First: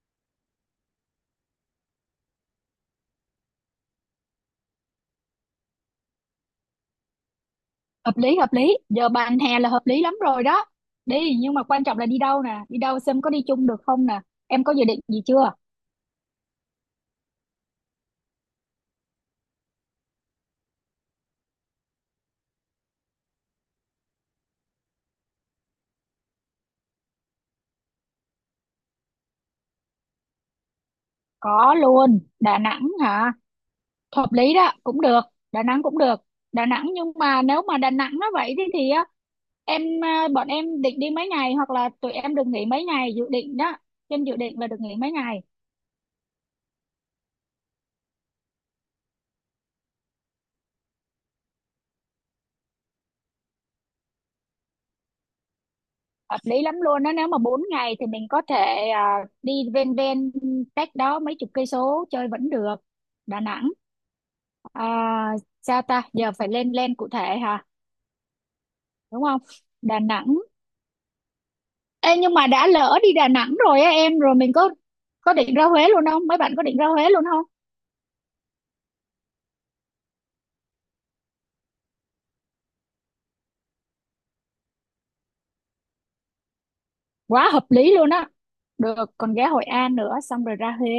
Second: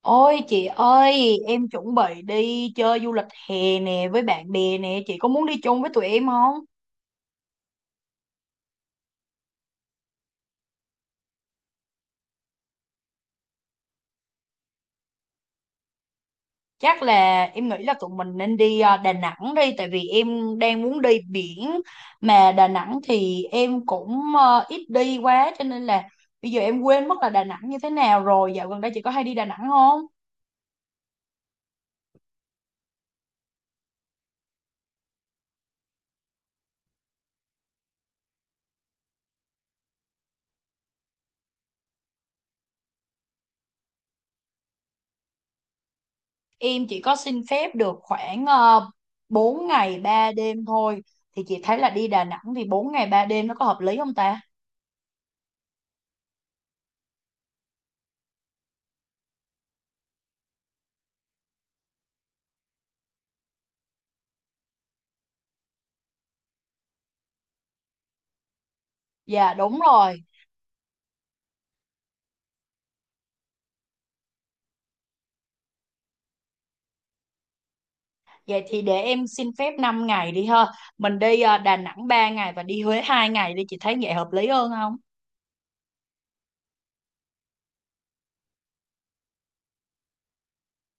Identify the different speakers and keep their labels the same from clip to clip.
Speaker 1: Ôi chị ơi, em chuẩn bị đi chơi du lịch hè nè với bạn bè nè, chị có muốn đi chung với tụi em không?
Speaker 2: Hợp lý, hợp lý. Giờ bàn hè là hợp lý lắm rồi đó. Đi, nhưng mà quan trọng là đi đâu nè, đi đâu xem có đi chung được không nè. Em có dự định gì chưa?
Speaker 1: Chắc là em nghĩ là tụi mình nên đi Đà Nẵng đi, tại vì em đang muốn đi biển, mà Đà Nẵng thì em cũng ít đi quá, cho nên là bây giờ em quên mất là Đà Nẵng như thế nào rồi. Dạo gần đây chị có hay đi Đà Nẵng không?
Speaker 2: Có luôn, Đà Nẵng hả? Hợp lý đó, cũng được. Đà Nẵng cũng được. Đà Nẵng, nhưng mà nếu mà Đà Nẵng nó vậy thì á, bọn em định đi mấy ngày, hoặc là tụi em được nghỉ mấy ngày dự định đó. Trên dự định là được nghỉ mấy ngày?
Speaker 1: Em chỉ có xin phép được khoảng uh, 4 ngày 3 đêm thôi, thì chị thấy là đi Đà Nẵng thì 4 ngày 3 đêm nó có hợp lý không ta?
Speaker 2: Hợp lý lắm luôn đó. Nếu mà 4 ngày thì mình có thể đi ven ven, cách đó mấy chục cây số chơi vẫn được. Đà Nẵng. À, Sao ta, giờ phải lên lên cụ thể hả, đúng không?
Speaker 1: Dạ đúng
Speaker 2: Đà
Speaker 1: rồi.
Speaker 2: Nẵng. Ê, nhưng mà đã lỡ đi Đà Nẵng rồi á em, rồi mình có định ra Huế luôn không, mấy bạn có định ra Huế luôn không?
Speaker 1: Vậy thì để em xin phép 5 ngày đi ha. Mình đi Đà Nẵng 3 ngày và đi Huế 2 ngày đi. Chị thấy vậy hợp lý hơn không?
Speaker 2: Quá hợp lý luôn á. Được, còn ghé Hội An nữa xong rồi ra Huế,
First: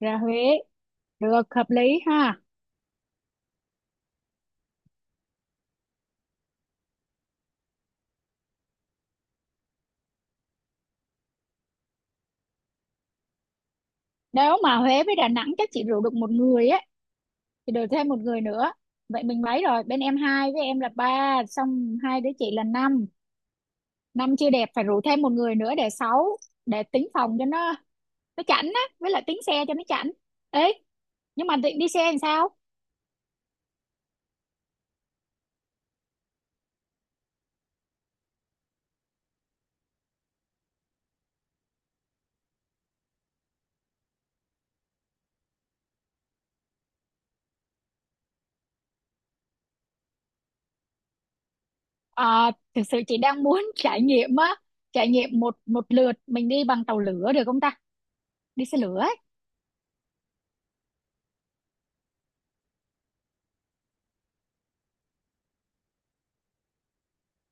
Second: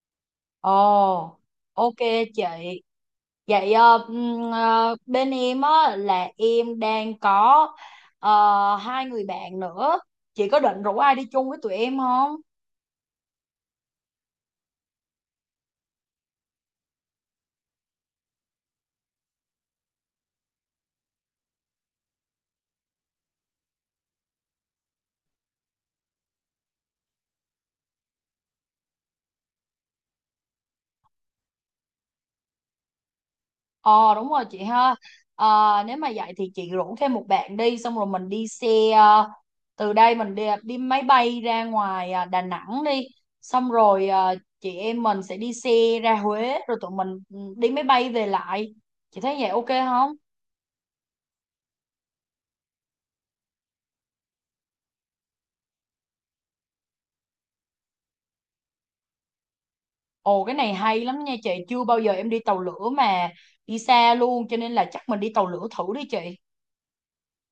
Speaker 2: ra Huế.
Speaker 1: Ồ,
Speaker 2: Được, hợp
Speaker 1: ok
Speaker 2: lý, ha.
Speaker 1: chị. Vậy bên em á, là em đang có ờ, hai người bạn nữa. Chị có định rủ ai đi chung với tụi em không?
Speaker 2: Nếu mà Huế với Đà Nẵng chắc chị rủ được một người á, thì được thêm một người nữa. Vậy mình mấy rồi, bên em hai với em là ba, xong hai đứa chị là năm. Năm chưa đẹp, phải rủ thêm một người nữa để sáu, để tính phòng cho nó chảnh á, với lại tiếng xe cho nó chảnh ấy. Nhưng mà định đi xe làm sao?
Speaker 1: Ờ, đúng rồi chị ha. Nếu mà vậy thì chị rủ thêm một bạn đi. Xong rồi mình đi xe ờ, từ đây mình đi máy bay ra ngoài Đà Nẵng đi. Xong rồi chị em mình sẽ đi xe ra Huế. Rồi tụi mình đi máy bay về lại. Chị thấy vậy ok không?
Speaker 2: Ờ, Thực sự chị đang muốn trải nghiệm á, trải nghiệm một một lượt mình đi bằng tàu lửa được không ta, đi xe lửa ấy.
Speaker 1: Ồ, cái này hay lắm nha chị. Chưa bao giờ em đi tàu lửa mà. Đi xa luôn cho nên là chắc mình đi tàu lửa thử đi chị.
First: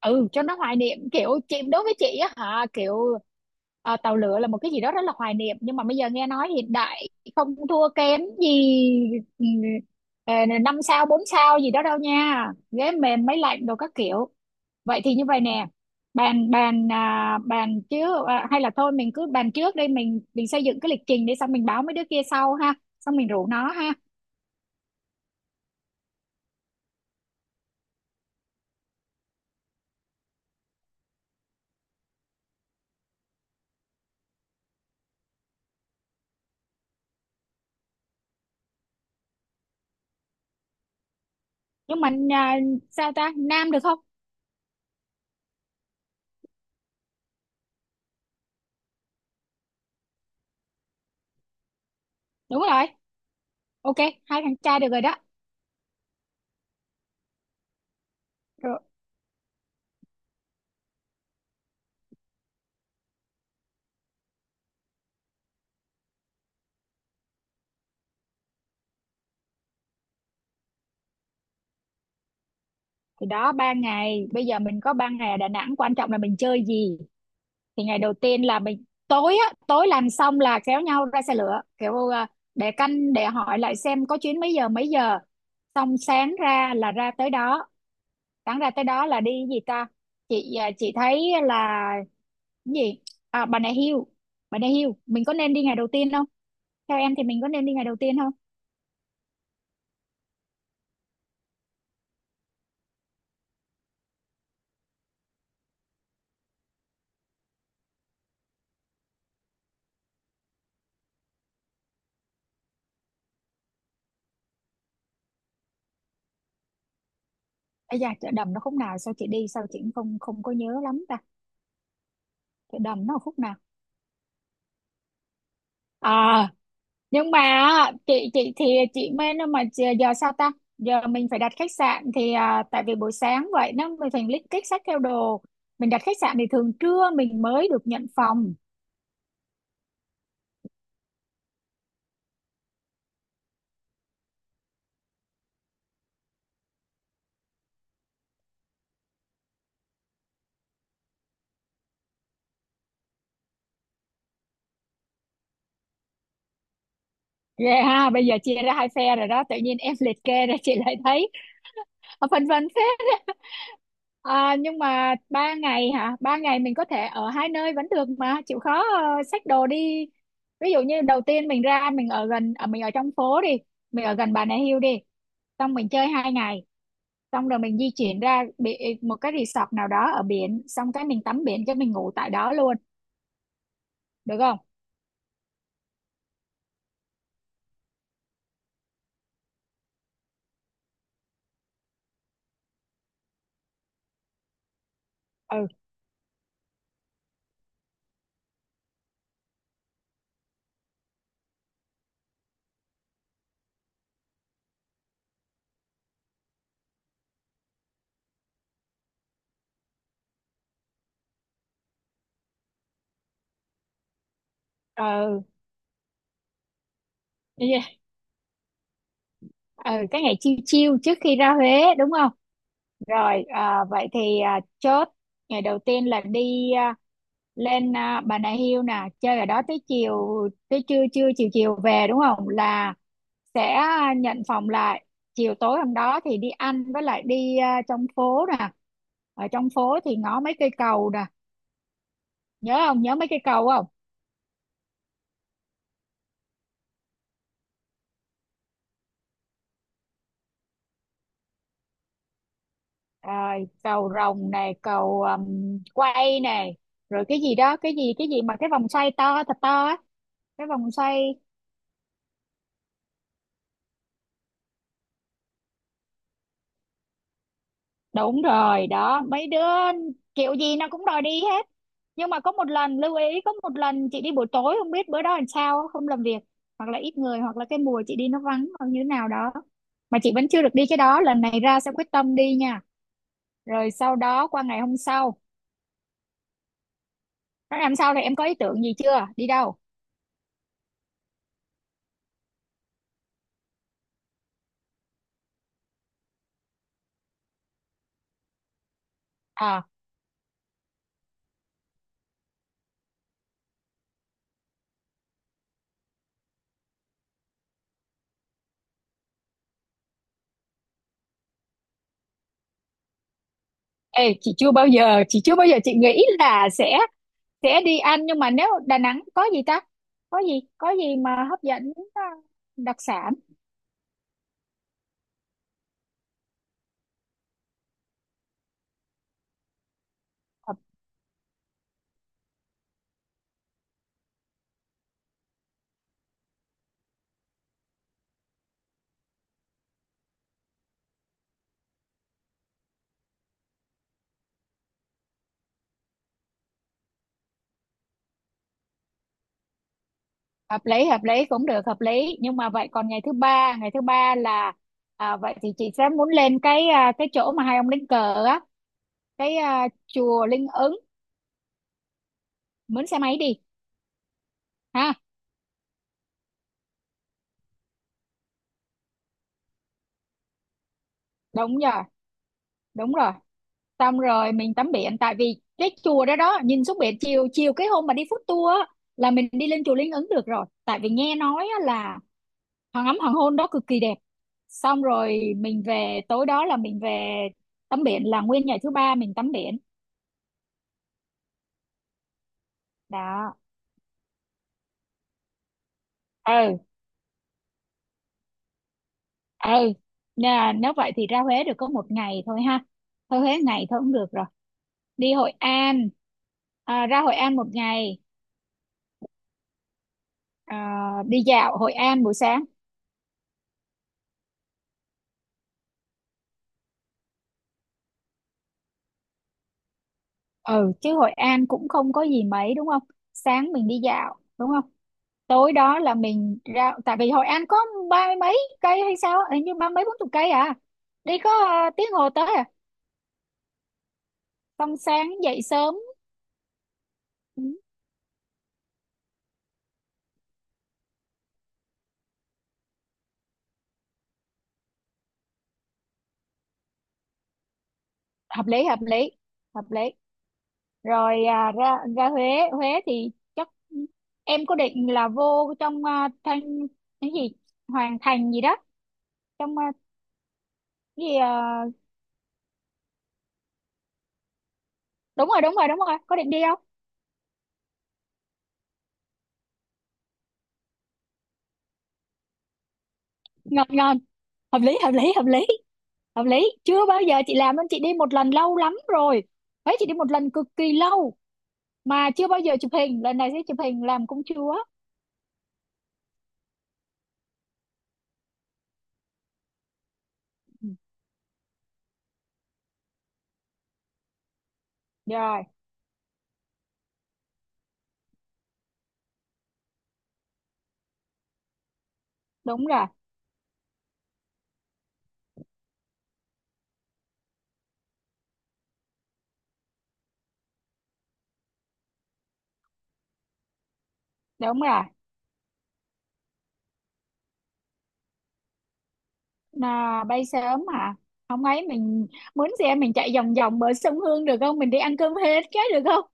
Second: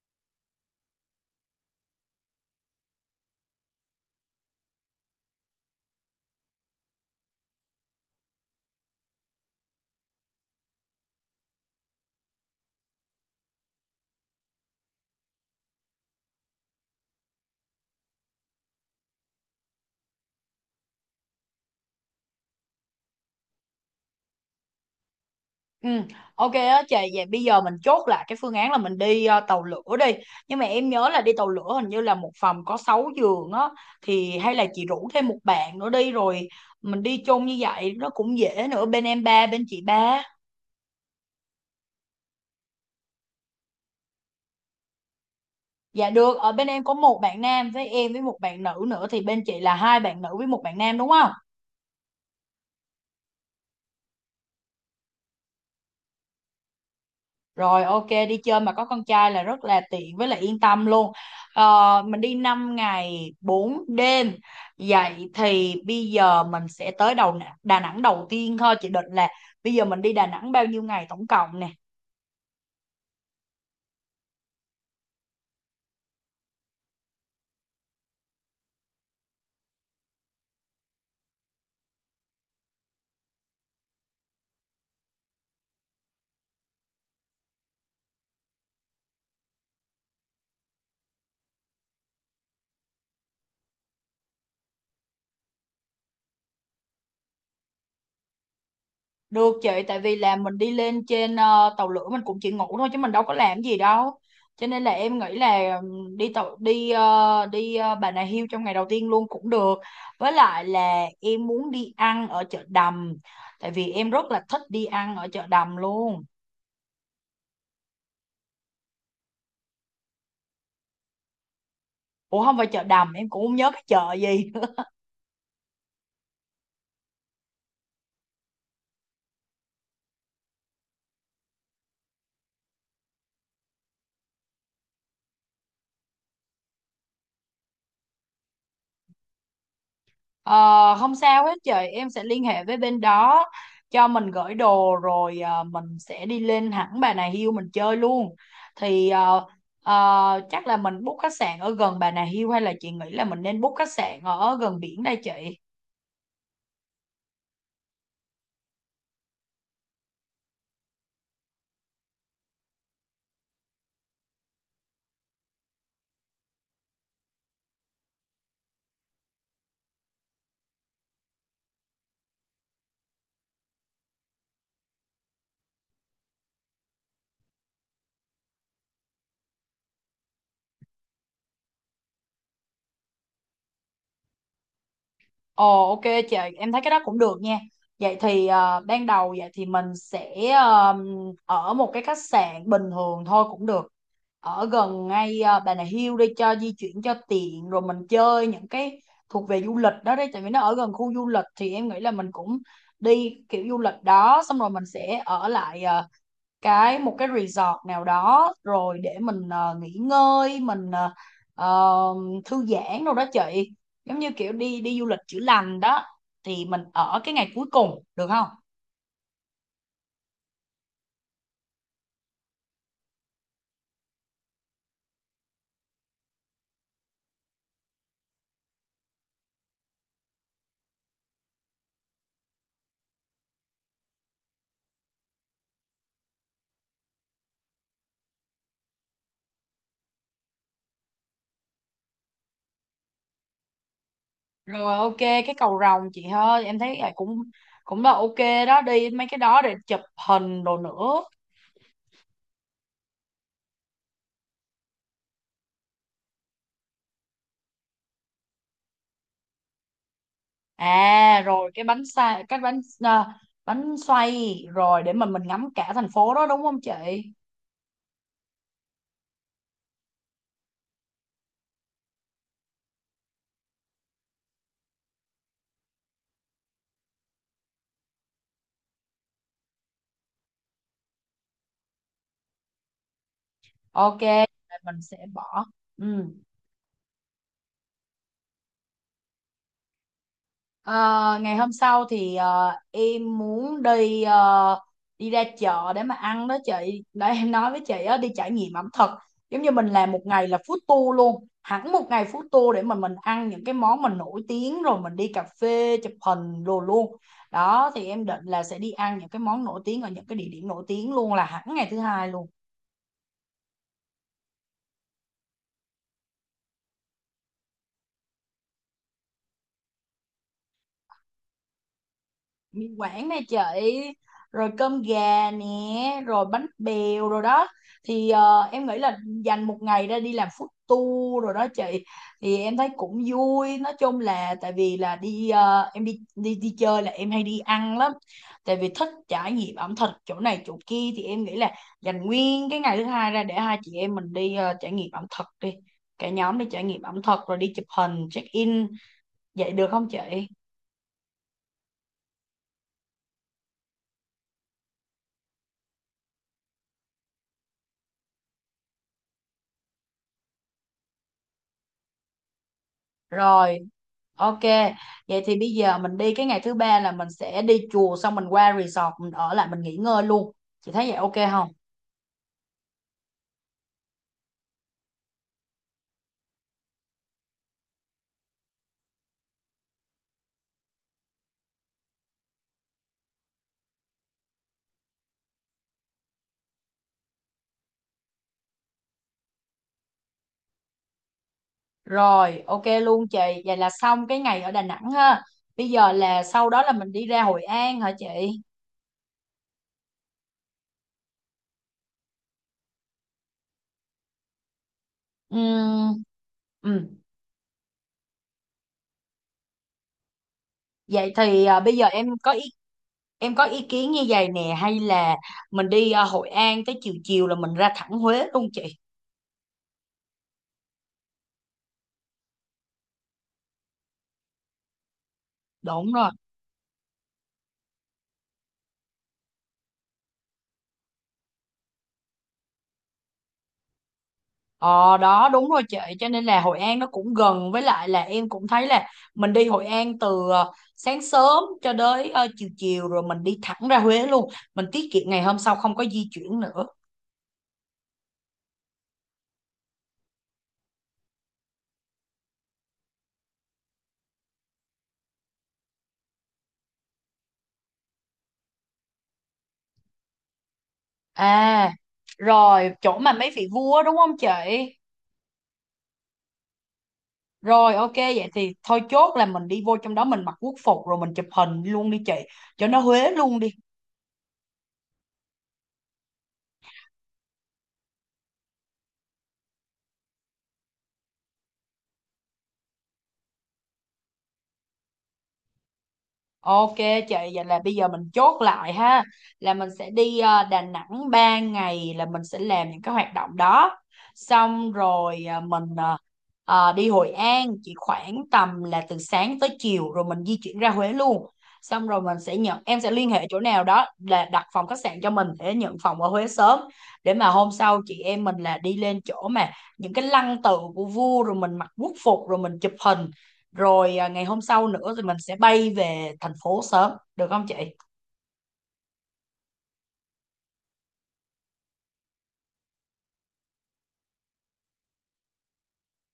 Speaker 2: Ừ, cho nó hoài niệm, kiểu chị, đối với chị á hả, kiểu tàu lửa là một cái gì đó rất là hoài niệm, nhưng mà bây giờ nghe nói hiện đại không thua kém gì ừ, ờ, năm sao bốn sao gì đó đâu nha, ghế mềm máy lạnh đồ các kiểu. Vậy thì như vậy nè, bàn bàn à, bàn trước à, hay là thôi mình cứ bàn trước đây, mình xây dựng cái lịch trình để xong mình báo mấy đứa kia sau ha, xong mình rủ nó ha.
Speaker 1: Ừ, ok á chị, vậy bây giờ mình chốt lại cái phương án là mình đi tàu lửa đi. Nhưng mà em nhớ là đi tàu lửa hình như là một phòng có 6 giường á, thì hay là chị rủ thêm một bạn nữa đi rồi mình đi chung như vậy nó cũng dễ nữa, bên em ba bên chị ba.
Speaker 2: nhưng mà à, Sao ta, nam được không?
Speaker 1: Dạ được, ở bên em có một bạn nam với em với một bạn nữ nữa, thì bên chị là hai bạn nữ với một bạn nam đúng không?
Speaker 2: Đúng rồi, ok, hai thằng trai được rồi đó.
Speaker 1: Rồi, ok, đi chơi mà
Speaker 2: Rồi
Speaker 1: có con trai là rất là tiện với lại yên tâm luôn. Ờ, mình đi 5 ngày 4 đêm. Vậy thì bây giờ mình sẽ tới đầu Đà Nẵng đầu tiên thôi. Chị định là bây giờ mình đi Đà Nẵng bao nhiêu ngày tổng cộng nè?
Speaker 2: thì đó, ba ngày. Bây giờ mình có 3 ngày ở Đà Nẵng, quan trọng là mình chơi gì. Thì ngày đầu tiên là mình tối á, tối làm xong là kéo nhau ra xe lửa, để canh, để hỏi lại xem có chuyến mấy giờ mấy giờ, xong sáng ra là ra tới đó. Đáng ra tới đó là đi cái gì ta? Chị thấy là cái gì, Bà Nà Hills. Bà Nà Hills mình có nên đi ngày đầu tiên không, theo em thì mình có nên đi ngày đầu tiên không?
Speaker 1: Được chị, tại vì là mình đi lên trên tàu lửa mình cũng chỉ ngủ thôi chứ mình đâu có làm gì đâu. Cho nên là em nghĩ là đi tàu đi đi Bà Nà Hills trong ngày đầu tiên luôn cũng được. Với lại là em muốn đi ăn ở chợ Đầm, tại vì em rất là thích đi ăn ở chợ Đầm luôn.
Speaker 2: Ây da, chợ Đầm nó khúc nào, sao chị đi sao chị cũng không không có nhớ lắm ta.
Speaker 1: Ủa không phải
Speaker 2: Chợ
Speaker 1: chợ
Speaker 2: Đầm
Speaker 1: Đầm,
Speaker 2: nó ở
Speaker 1: em
Speaker 2: khúc
Speaker 1: cũng
Speaker 2: nào,
Speaker 1: không nhớ cái chợ gì.
Speaker 2: à, nhưng mà á, chị thì chị mê nó mà giờ giờ sao ta. Giờ mình phải đặt khách sạn thì à, tại vì buổi sáng vậy nó mình phải list kích sách theo đồ, mình đặt khách sạn thì thường trưa mình mới được nhận phòng.
Speaker 1: Ờ, không sao hết chị, em sẽ liên hệ với bên đó cho mình gửi đồ rồi mình sẽ đi lên hẳn Bà Nà Hills mình chơi luôn, thì chắc là mình book khách sạn ở gần Bà Nà Hills hay là chị nghĩ là mình nên book khách sạn ở gần biển đây chị?
Speaker 2: Ghê ha, bây giờ chia ra hai phe rồi đó, tự nhiên em liệt kê ra chị lại thấy phân vân phết. À, nhưng mà 3 ngày hả? Ba ngày mình có thể ở 2 nơi vẫn được mà, chịu khó xách đồ đi. Ví dụ như đầu tiên mình ra mình ở gần, ở mình ở trong phố đi, mình ở gần Bà Nà Hills đi, xong mình chơi 2 ngày, xong rồi mình di chuyển ra bị một cái resort nào đó ở biển, xong cái mình tắm biển cho mình ngủ tại đó luôn, được không?
Speaker 1: Ồ, ok chị, em thấy cái đó cũng được nha. Vậy thì ban đầu vậy thì mình sẽ ở một cái khách sạn bình thường thôi cũng được. Ở gần ngay
Speaker 2: Ừ,
Speaker 1: Bà Nà Hills đi cho di chuyển cho tiện rồi mình chơi những cái thuộc về du lịch đó đấy, tại vì nó ở gần khu du lịch thì em nghĩ là mình cũng đi kiểu du lịch đó, xong rồi mình sẽ ở lại một cái resort nào đó rồi để mình nghỉ ngơi, mình ờ, thư giãn đâu đó chị, giống như kiểu đi đi du lịch chữa
Speaker 2: ừ,
Speaker 1: lành đó, thì mình ở cái ngày cuối
Speaker 2: yeah.
Speaker 1: cùng được không?
Speaker 2: Ừ, cái ngày chill chill trước khi ra Huế, đúng không? Rồi, à, vậy thì à, chốt ngày đầu tiên là đi lên Bà Nà Hills nè, chơi ở đó tới chiều, tới trưa, trưa chiều chiều về, đúng không? Là sẽ nhận phòng lại. Chiều tối hôm đó thì đi ăn, với lại đi trong phố nè. Ở trong phố thì ngó mấy cây cầu nè, nhớ không? Nhớ mấy cây cầu không?
Speaker 1: Rồi, ok, cái cầu rồng chị ơi, em thấy là cũng cũng là ok. Đó, đi mấy cái đó để chụp hình đồ nữa.
Speaker 2: À, cầu Rồng này, cầu quay này, rồi cái gì đó, cái gì mà cái vòng xoay to thật to á, cái vòng xoay.
Speaker 1: À, rồi cái bánh ờ, bánh xoay rồi để mình ngắm cả thành phố đó đúng không chị?
Speaker 2: Đúng rồi, đó, mấy đứa kiểu gì nó cũng đòi đi hết. Nhưng mà có một lần lưu ý, có một lần chị đi buổi tối không biết bữa đó làm sao không làm việc, hoặc là ít người, hoặc là cái mùa chị đi nó vắng, hoặc như thế nào đó, mà chị vẫn chưa được đi cái đó, lần này ra sẽ quyết tâm đi nha. Rồi sau
Speaker 1: Ok,
Speaker 2: đó qua ngày hôm
Speaker 1: mình sẽ
Speaker 2: sau
Speaker 1: bỏ. Ừ.
Speaker 2: nó làm sao thì em có ý tưởng gì chưa, đi đâu?
Speaker 1: Ờ, ngày hôm sau thì em muốn đi ờ, đi ra chợ để mà ăn đó chị. Để em nói với chị á, đi trải nghiệm ẩm thực. Giống như
Speaker 2: À,
Speaker 1: mình làm một ngày là food tour luôn. Hẳn một ngày food tour để mà mình ăn những cái món mình nổi tiếng rồi mình đi cà phê chụp hình đồ luôn. Đó, thì em định là sẽ đi ăn những cái món nổi tiếng ở những cái địa điểm nổi tiếng luôn là hẳn ngày thứ hai luôn.
Speaker 2: ê, chị chưa bao giờ chị nghĩ là sẽ đi ăn, nhưng mà nếu Đà Nẵng có gì ta, có gì, có gì mà hấp dẫn
Speaker 1: Mì
Speaker 2: đặc
Speaker 1: Quảng
Speaker 2: sản.
Speaker 1: nè chị, rồi cơm gà nè, rồi bánh bèo rồi đó, thì em nghĩ là dành một ngày ra đi làm food tour rồi đó chị, thì em thấy cũng vui, nói chung là tại vì là đi em đi đi đi chơi là em hay đi ăn lắm, tại vì thích trải nghiệm ẩm thực chỗ này chỗ kia, thì em nghĩ là dành nguyên cái ngày thứ hai ra để hai chị em mình đi trải nghiệm ẩm thực đi, cả nhóm đi trải nghiệm ẩm thực rồi đi chụp hình check in, vậy được không chị?
Speaker 2: Hợp lý hợp lý, cũng được, hợp lý. Nhưng mà vậy còn ngày thứ ba, ngày thứ ba là à, vậy thì chị sẽ muốn lên cái cái chỗ mà hai ông đánh cờ á, cái chùa Linh Ứng, mướn xe máy đi
Speaker 1: Rồi. Ok,
Speaker 2: ha.
Speaker 1: vậy thì bây giờ mình đi cái ngày thứ ba là mình sẽ đi chùa xong mình qua resort mình ở lại mình nghỉ ngơi luôn. Chị thấy vậy ok không?
Speaker 2: Đúng rồi, đúng rồi, xong rồi mình tắm biển, tại vì cái chùa đó đó nhìn xuống biển. Chiều chiều cái hôm mà đi food tour á, là mình đi lên chùa Linh Ứng được rồi, tại vì nghe nói á là hoàng ấm, hoàng hôn đó cực kỳ đẹp, xong rồi mình về tối đó là mình về tắm biển, là nguyên ngày thứ ba mình tắm biển.
Speaker 1: Rồi, ok luôn chị.
Speaker 2: Đó.
Speaker 1: Vậy là xong cái ngày ở Đà Nẵng ha. Bây giờ là sau đó
Speaker 2: Ừ,
Speaker 1: là mình đi ra Hội An hả chị?
Speaker 2: ừ, nè, nếu vậy thì ra Huế được có 1 ngày thôi ha. Thôi Huế ngày thôi cũng được rồi. Đi Hội An,
Speaker 1: Ừm. Ừm.
Speaker 2: ra Hội An 1 ngày, à,
Speaker 1: Vậy
Speaker 2: đi
Speaker 1: thì
Speaker 2: dạo Hội
Speaker 1: bây giờ
Speaker 2: An buổi sáng.
Speaker 1: em có ý kiến như vậy nè, hay là mình đi Hội An tới chiều chiều là mình ra thẳng Huế luôn chị?
Speaker 2: Ừ, chứ Hội An cũng không có gì mấy đúng không, sáng mình đi dạo đúng không, tối đó
Speaker 1: Đúng
Speaker 2: là
Speaker 1: rồi.
Speaker 2: mình ra, tại vì Hội An có ba mươi mấy cây hay sao, hình như ba mấy bốn chục cây à, đi có tiếng hồ tới à, xong
Speaker 1: Ờ
Speaker 2: sáng
Speaker 1: đó
Speaker 2: dậy
Speaker 1: đúng rồi
Speaker 2: sớm.
Speaker 1: chị, cho nên là Hội An nó cũng
Speaker 2: Ừ,
Speaker 1: gần, với lại là em cũng thấy là mình đi Hội An từ sáng sớm cho đến chiều chiều rồi mình đi thẳng ra Huế luôn, mình tiết kiệm ngày hôm sau không có di chuyển nữa.
Speaker 2: hợp lý hợp lý hợp lý. Rồi à, ra ra Huế. Huế thì chắc em có định là vô trong thanh, cái gì, Hoàng Thành gì đó, trong cái gì
Speaker 1: À, rồi chỗ mà mấy vị vua đúng không chị?
Speaker 2: đúng rồi đúng rồi đúng rồi, có định đi không?
Speaker 1: Rồi, ok, vậy thì thôi chốt là mình đi vô trong đó mình mặc quốc phục rồi mình chụp hình luôn đi chị, cho nó Huế luôn đi.
Speaker 2: Ngon ngon, hợp lý hợp lý hợp lý hợp lý. Chưa bao giờ chị làm, nên chị đi một lần lâu lắm rồi. Huế chị đi một lần cực kỳ lâu mà chưa bao giờ chụp hình, lần này sẽ chụp hình làm công chúa.
Speaker 1: Ok chị, vậy là bây giờ mình chốt lại ha, là mình sẽ đi Đà
Speaker 2: Ừ.
Speaker 1: Nẵng 3 ngày là mình sẽ làm những cái hoạt động đó. Xong rồi
Speaker 2: Rồi,
Speaker 1: mình đi Hội An chỉ khoảng tầm là từ sáng tới chiều rồi mình di chuyển ra Huế luôn. Xong rồi mình sẽ nhận,
Speaker 2: đúng
Speaker 1: em
Speaker 2: rồi,
Speaker 1: sẽ liên hệ chỗ nào đó là đặt phòng khách sạn cho mình để nhận phòng ở Huế sớm, để mà hôm sau chị em mình là đi lên chỗ mà những cái lăng tự của vua rồi mình mặc quốc phục rồi mình chụp hình, rồi ngày hôm
Speaker 2: đúng
Speaker 1: sau
Speaker 2: rồi.
Speaker 1: nữa thì mình sẽ bay về thành phố sớm được không chị?
Speaker 2: Là bay sớm à, không ấy mình mướn xe mình chạy vòng vòng bờ sông Hương được không, mình đi ăn cơm hết cái được không.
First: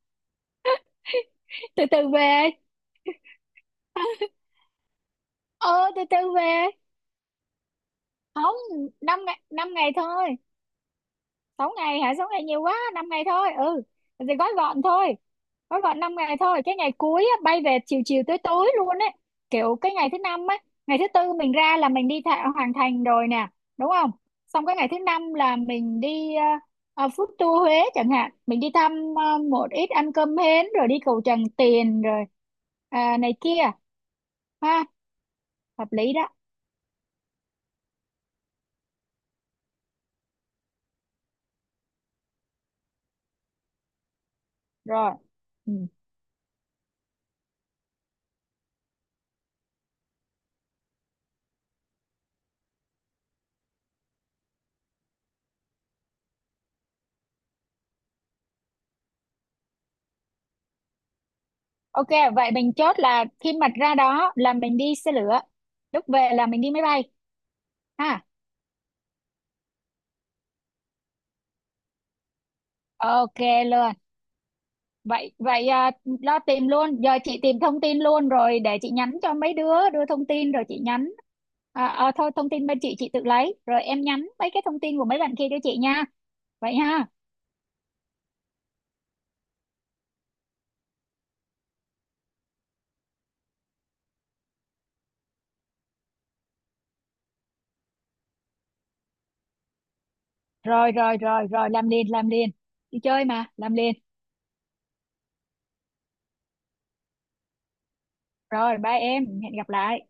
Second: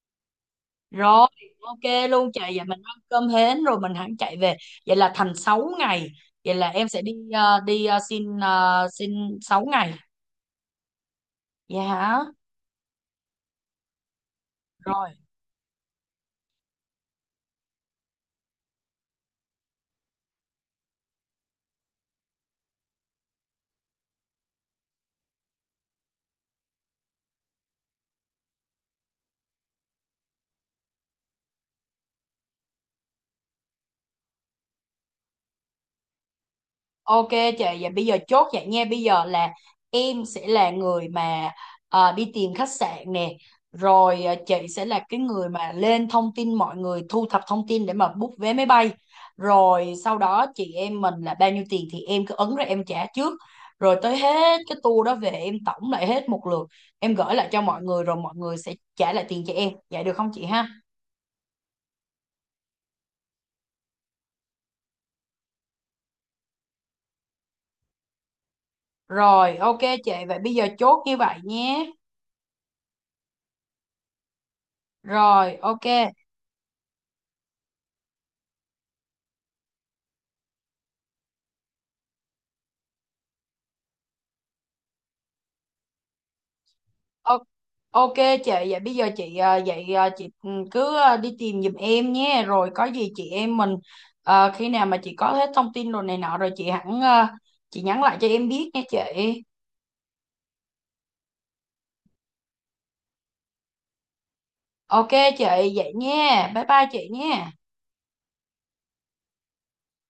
Speaker 1: Rồi
Speaker 2: Từ từ
Speaker 1: ok luôn chị,
Speaker 2: về.
Speaker 1: vậy mình ăn cơm hến rồi mình hẳn chạy về. Vậy là thành 6
Speaker 2: Ờ, từ
Speaker 1: ngày.
Speaker 2: từ
Speaker 1: Vậy
Speaker 2: về.
Speaker 1: là em sẽ đi à, đi
Speaker 2: Không,
Speaker 1: à, xin
Speaker 2: 5 ngày,
Speaker 1: 6
Speaker 2: năm ngày
Speaker 1: ngày.
Speaker 2: thôi. Sáu
Speaker 1: Dạ
Speaker 2: ngày hả?
Speaker 1: hả.
Speaker 2: 6 ngày nhiều quá, năm ngày thôi. Ừ, thì gói gọn
Speaker 1: Rồi.
Speaker 2: thôi. Gói gọn 5 ngày thôi. Cái ngày cuối á, bay về chiều chiều tối tối luôn ấy, kiểu cái ngày thứ năm á. Ngày thứ tư mình ra là mình đi thạ, Hoàn Thành rồi nè, đúng không? Xong cái ngày thứ năm là mình đi food tour Huế chẳng hạn, mình đi thăm một ít, ăn cơm hến rồi đi cầu Tràng Tiền rồi à, này kia, ha, hợp lý đó.
Speaker 1: Ok chị, vậy bây giờ chốt vậy nha. Bây giờ là em sẽ là người mà đi tìm khách sạn nè. Rồi chị sẽ là
Speaker 2: Rồi.
Speaker 1: cái người mà
Speaker 2: Ừ.
Speaker 1: lên thông tin mọi người, thu thập thông tin để mà book vé máy bay. Rồi sau đó chị em mình là bao nhiêu tiền thì em cứ ấn ra em trả trước. Rồi tới hết cái tour đó về em tổng lại hết một lượt. Em gửi lại cho mọi người rồi mọi người sẽ trả lại tiền cho em. Vậy được không chị ha?
Speaker 2: Ok, vậy mình chốt là khi mà ra đó là mình đi xe lửa, lúc về là mình đi máy bay, ha.
Speaker 1: Rồi ok chị, vậy bây giờ chốt như vậy nhé.
Speaker 2: Ok luôn. Vậy
Speaker 1: Rồi
Speaker 2: vậy
Speaker 1: ok.
Speaker 2: à, lo tìm luôn, giờ chị tìm thông tin luôn rồi để chị nhắn cho mấy đứa đưa thông tin rồi chị nhắn, à, à, thôi, thông tin bên chị tự lấy, rồi em nhắn mấy cái thông tin của mấy bạn kia cho chị nha, vậy ha.
Speaker 1: Ô- Ok chị, vậy bây giờ chị à, vậy à, chị ừ, cứ à, đi tìm giùm em nhé, rồi có gì chị em mình khi nào mà chị có hết thông tin rồi này nọ rồi chị hẳn chị nhắn lại cho em biết nha chị.
Speaker 2: Rồi rồi rồi rồi, làm liền làm liền, đi chơi mà, làm liền.
Speaker 1: Ok chị, vậy nha, bye bye chị nha.
Speaker 2: Rồi, bye em, hẹn gặp lại.